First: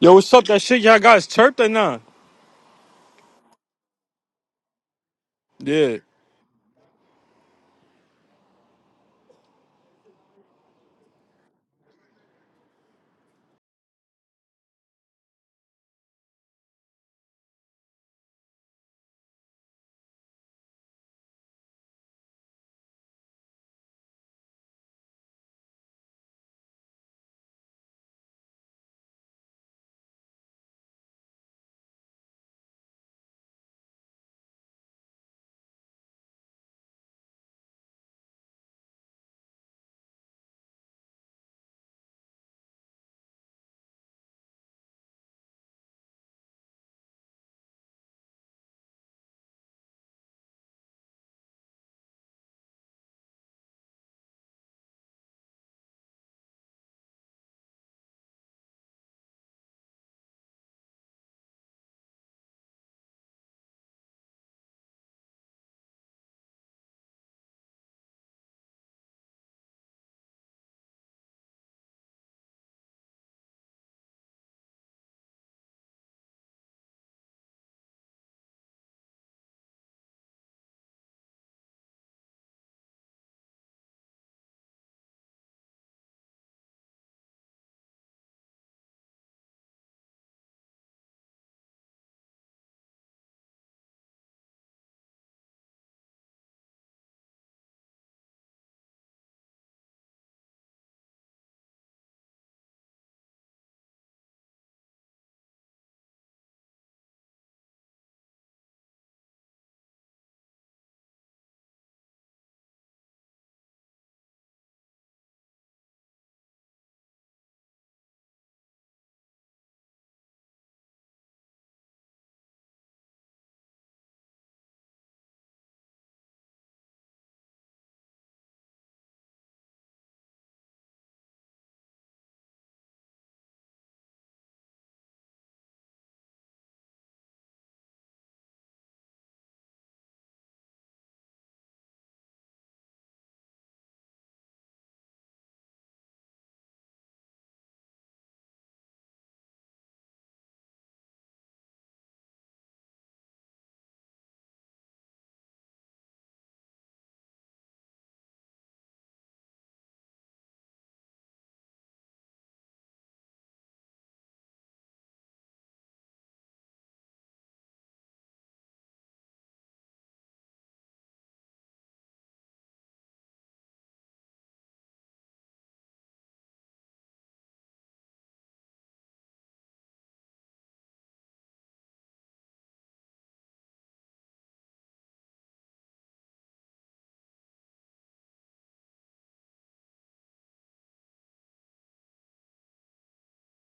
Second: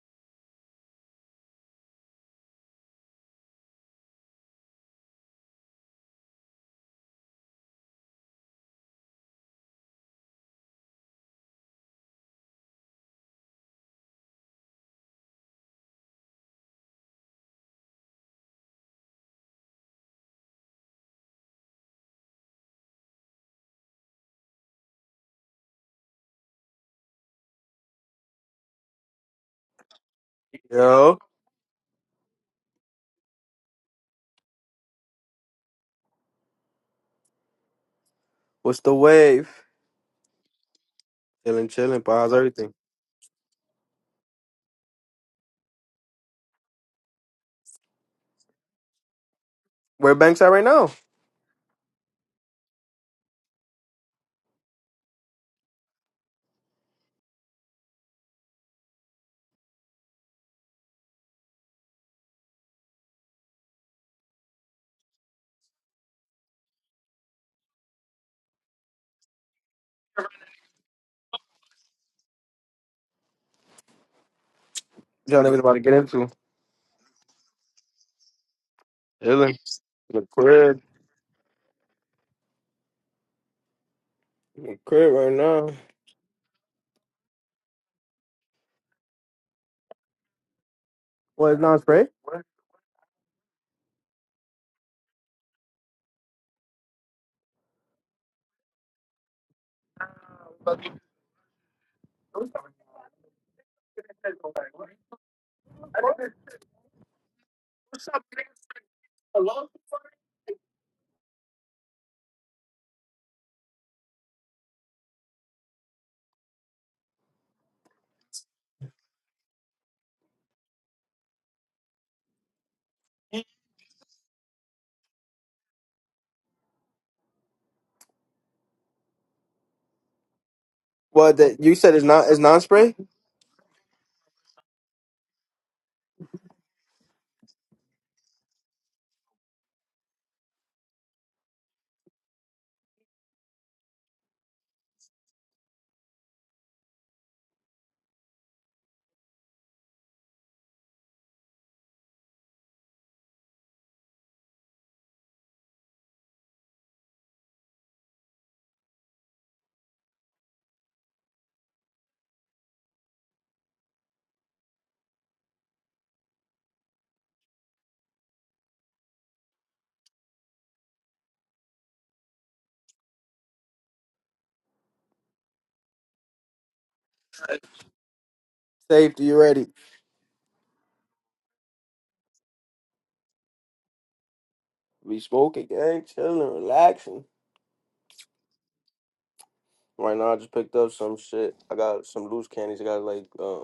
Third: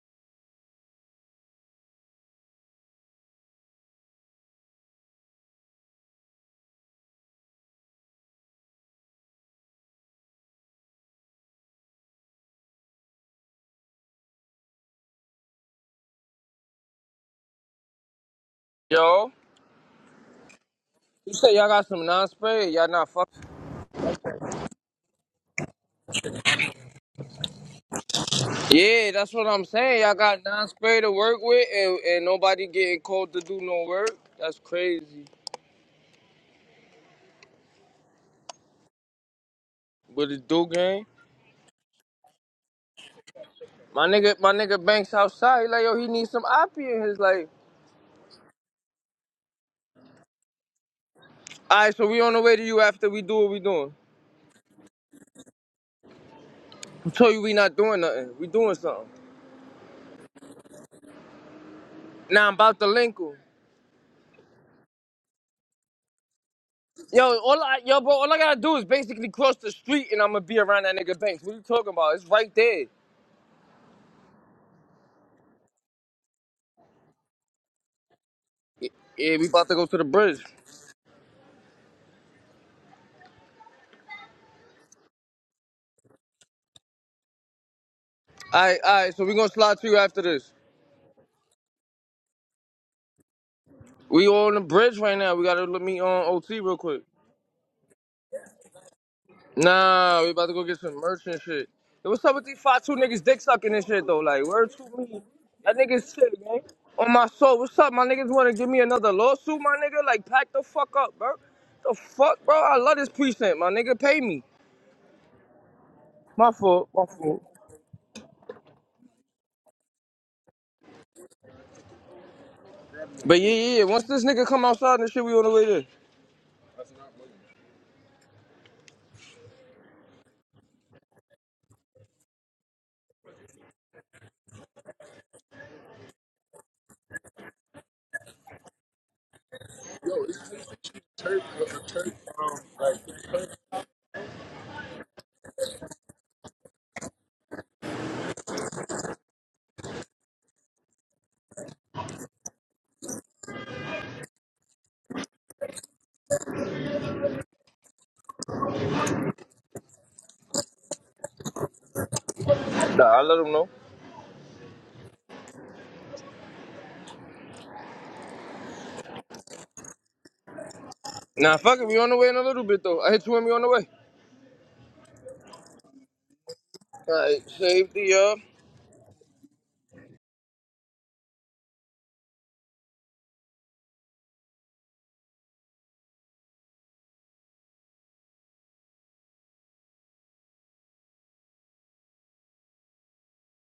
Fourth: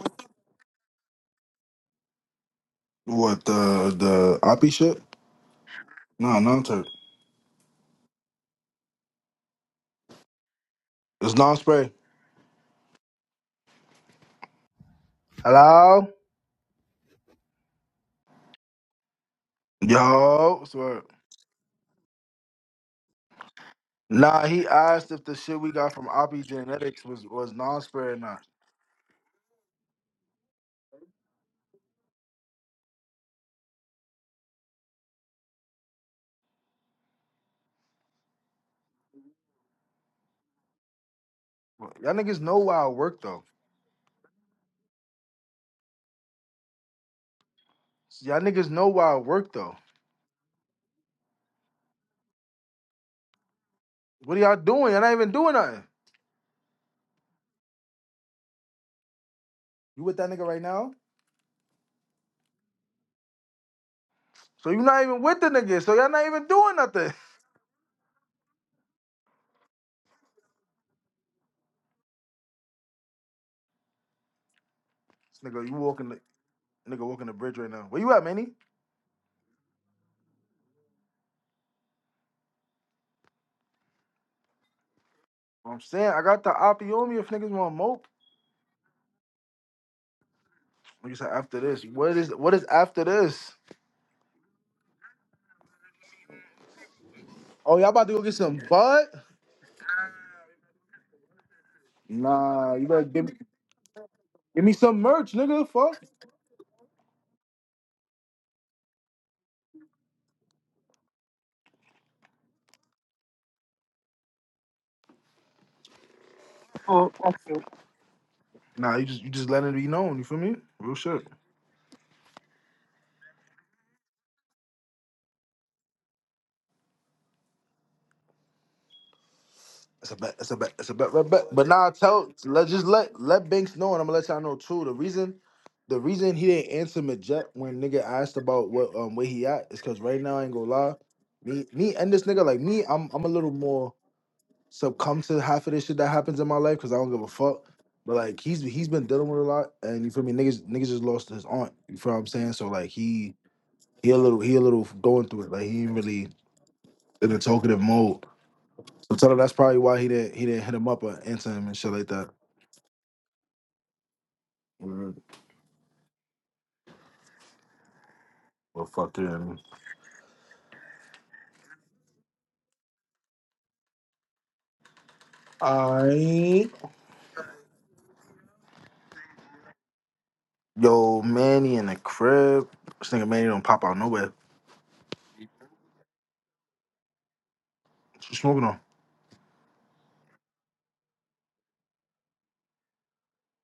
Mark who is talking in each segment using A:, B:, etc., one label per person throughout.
A: Yo, what's up? That shit y'all guys chirped or nah?
B: What the the Oppie shit?
A: Yeah.
B: No, non turk. It's non spray. Hello?
C: Yo,
B: Yo, swear.
C: you said y'all got some non-spray. Y'all not fuck.
B: Nah, he asked if the shit we got from Oppie Genetics was was non spray or not.
C: Yeah, that's what I'm saying. Y'all got non-spray to
D: Yo,
C: work with, and, and nobody getting called to do no work. That's crazy.
D: what's the wave?
C: But it do game.
D: Chilling,
B: Well,
D: chilling.
B: Y'all
D: Pa, how's
B: niggas know
D: everything?
B: why I work though.
C: My nigga, my nigga Banks outside. He like, yo, he needs some oppie in his life.
B: Y'all niggas know why I work though.
D: Where Banks at right now?
C: All right, so we on the way to you after we do what we doing.
B: What are y'all doing? Y'all not even doing nothing.
C: I told you we not doing nothing. We doing something.
B: You with that nigga right now?
C: Now I'm about to link him.
B: So you not even with the nigga. So y'all not even doing nothing.
C: Yo, all I, yo, bro, all I gotta do is basically cross the street, and I'm gonna be around that nigga Banks. What you talking about? It's right there.
D: Y'all
B: This
D: niggas
B: nigga,
D: about
B: you
D: to get
B: walking the
D: into.
B: nigga walking the bridge right now. Where you at, Manny?
C: Yeah, we
D: Chilling.
C: about to go to the
D: In the
C: bridge.
D: crib. In the crib right now.
B: What I'm saying I got the Oppie on me if niggas want to mope.
C: Alright, alright, so we gonna slide to you after this.
B: Like you said,
D: What is
B: after
D: non
B: this,
D: spray?
B: what is what is after this?
C: We on the bridge right now. We gotta let me on OT real quick.
B: Oh, y'all about to go get some bud?
C: Nah, we about to go get some merch and shit. Yo, what's up with these
B: Nah,
C: five
B: you
C: two
B: better
C: niggas
B: give me
C: dick sucking and shit though? Like,
B: give
C: where
B: me
C: to
B: some
C: me?
B: merch, nigga.
C: That
B: Fuck.
C: niggas shit, man. On my soul, what's up? My niggas wanna give me another lawsuit, my nigga? Like, pack the fuck up, bro. The fuck, bro? I love this precinct, my nigga. Pay me. My fault, my
B: Oh,
C: fault.
B: okay. Nah, you just you just let it be known. You feel me? Real shit.
C: But yeah, yeah, yeah. Once this nigga come outside and shit, we on the way there.
B: It's a bet. It's a bet. It's a bet. Bet.
D: What
B: bet.
D: that
B: But
D: you
B: now
D: said is not
B: tell
D: is non
B: let just
D: spray?
B: let let Banks know, and I'm gonna let y'all know too. The reason, the reason he didn't answer Majet when nigga asked about what um where he at is because right now I ain't gonna lie, me me and this nigga like me, I'm I'm a little more. succumb to half of this shit that happens in my life because I don't give a fuck. But like he's he's been dealing with a lot, and you feel me, niggas niggas just lost his aunt. You feel what I'm saying? So like he he a little he a little going through it. Like he ain't really in a talkative mode. So tell him that's probably why he didn't he didn't hit him up or answer him and shit like that.
C: Nah, I let him know.
B: Mhm. Well, fuck him.
C: Nah, fuck it, we on the way in a little bit though. I hit you when we on the way.
B: I
C: All right, save the uh,
D: Safety, you ready?
B: yo Manny in the crib. This nigga Manny don't pop out nowhere.
D: We smoking, gang, chilling, relaxing.
B: What you smoking on?
D: Right now, I just picked up some shit. I got some loose candies. I got like uh,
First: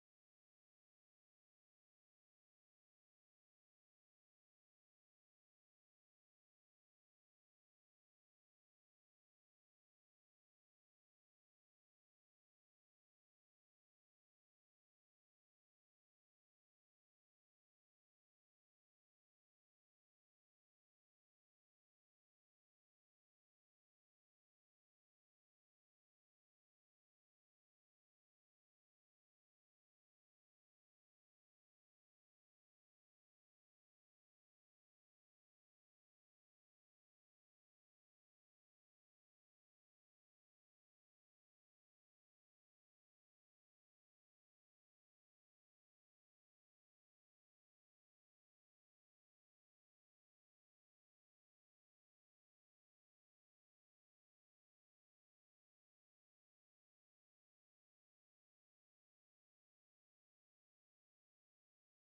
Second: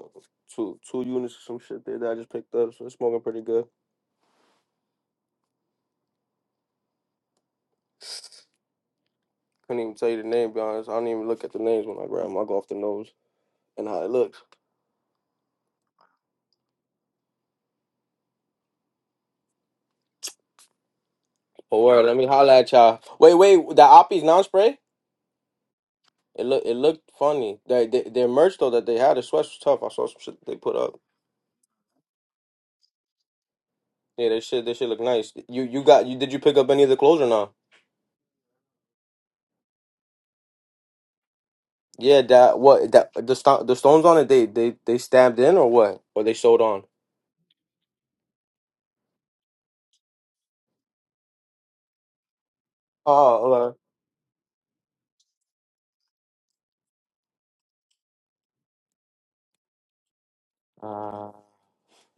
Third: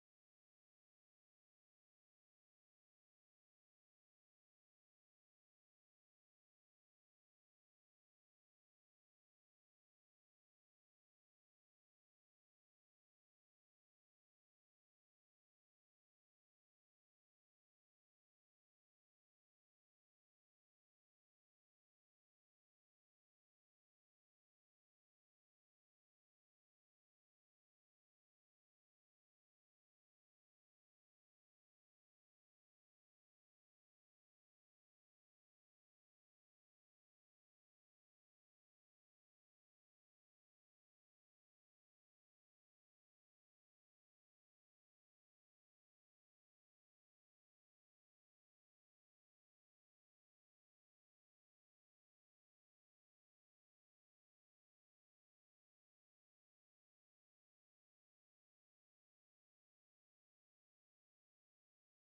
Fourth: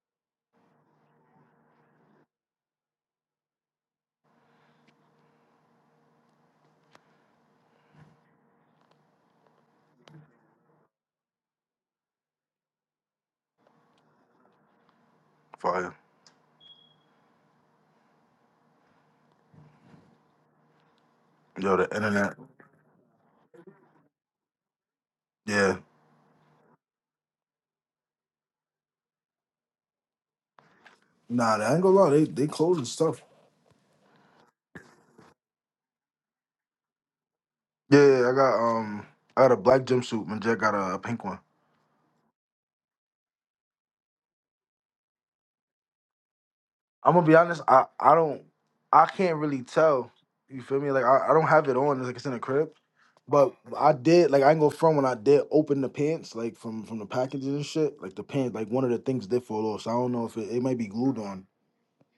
D: two two units of some shit there that I just picked up. So it's smoking pretty good. Couldn't even tell you the name, be honest. I don't even look at the names when I grab them. I go off the nose and how it looks.
B: Fire. Yo,
D: But
B: the
D: word, let me
B: internet.
D: holla at y'all. Wait, wait, the Oppies non spray?
B: Yeah.
D: It look it looked funny. They, they, their merch though that they had, the sweats was tough. I saw some shit they put up.
B: Nah, I ain't gonna lie. They they closing stuff.
D: Yeah, they shit they shit look nice. You you got you did you pick up any of the clothes or not?
B: Yeah, I got um, I got a black jumpsuit. and Jack got a, a pink one.
D: Yeah, that what that the sto- the stones on it they they they stabbed in or what? Or they sewed on?
B: I'm gonna be honest. I I don't, I can't really tell. You feel me? Like I, I don't have it on. It's Like it's in a crib.
D: Oh,
B: But
D: okay.
B: I did like I ain't go front when I did open the pants like from from the packages and shit. Like the pants, like one of the things did fall off. So I don't know if it, it might be glued
D: Uh,
B: on.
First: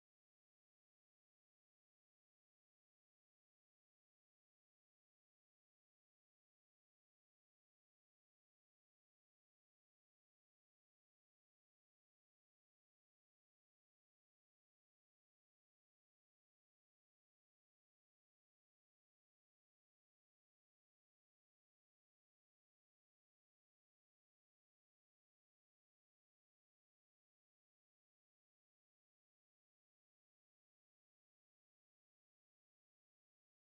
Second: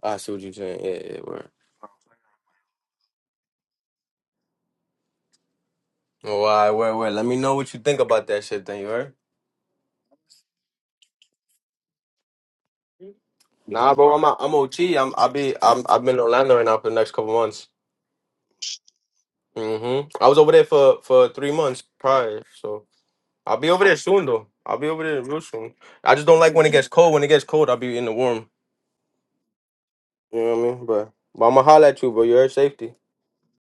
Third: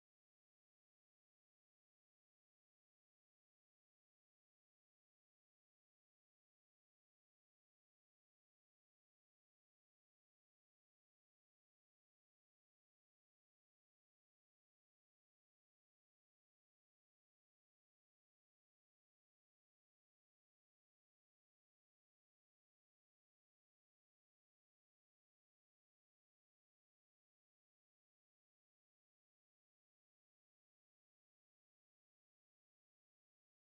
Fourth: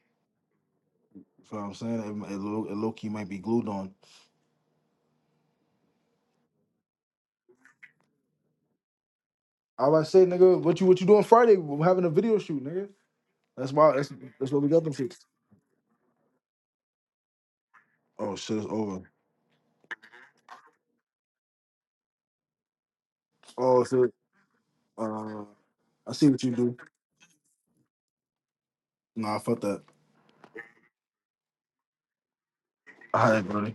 D: I see what you're saying. Yeah, yeah,
B: You
D: word.
B: feel what I'm saying? It, mi- it, low, it low key might be glued on.
D: Well, all right, word, word. Let me know what you think about that shit, then, you heard?
B: I was say, nigga, what you what you doing Friday? We're having a video shoot, nigga. That's
D: Nah,
B: why
D: bro,
B: that's
D: I'm
B: that's
D: I'm
B: what we got them
D: OT.
B: to.
D: I'm I be I'm I've been in Orlando right now for the next couple months.
B: Oh shit, it's over.
D: hmm I was over there for for three months prior, so I'll be over
B: Oh
D: there
B: shit.
D: soon though. I'll be over there real
B: Uh,
D: soon.
B: I
D: I just
B: see
D: don't
B: what
D: like
B: you
D: when it
B: do.
D: gets cold. When it gets cold, I'll be in the warm.
B: Nah, fuck that.
D: You know what I mean? But but I'ma holler at you, bro. You heard safety.
B: All right, brother.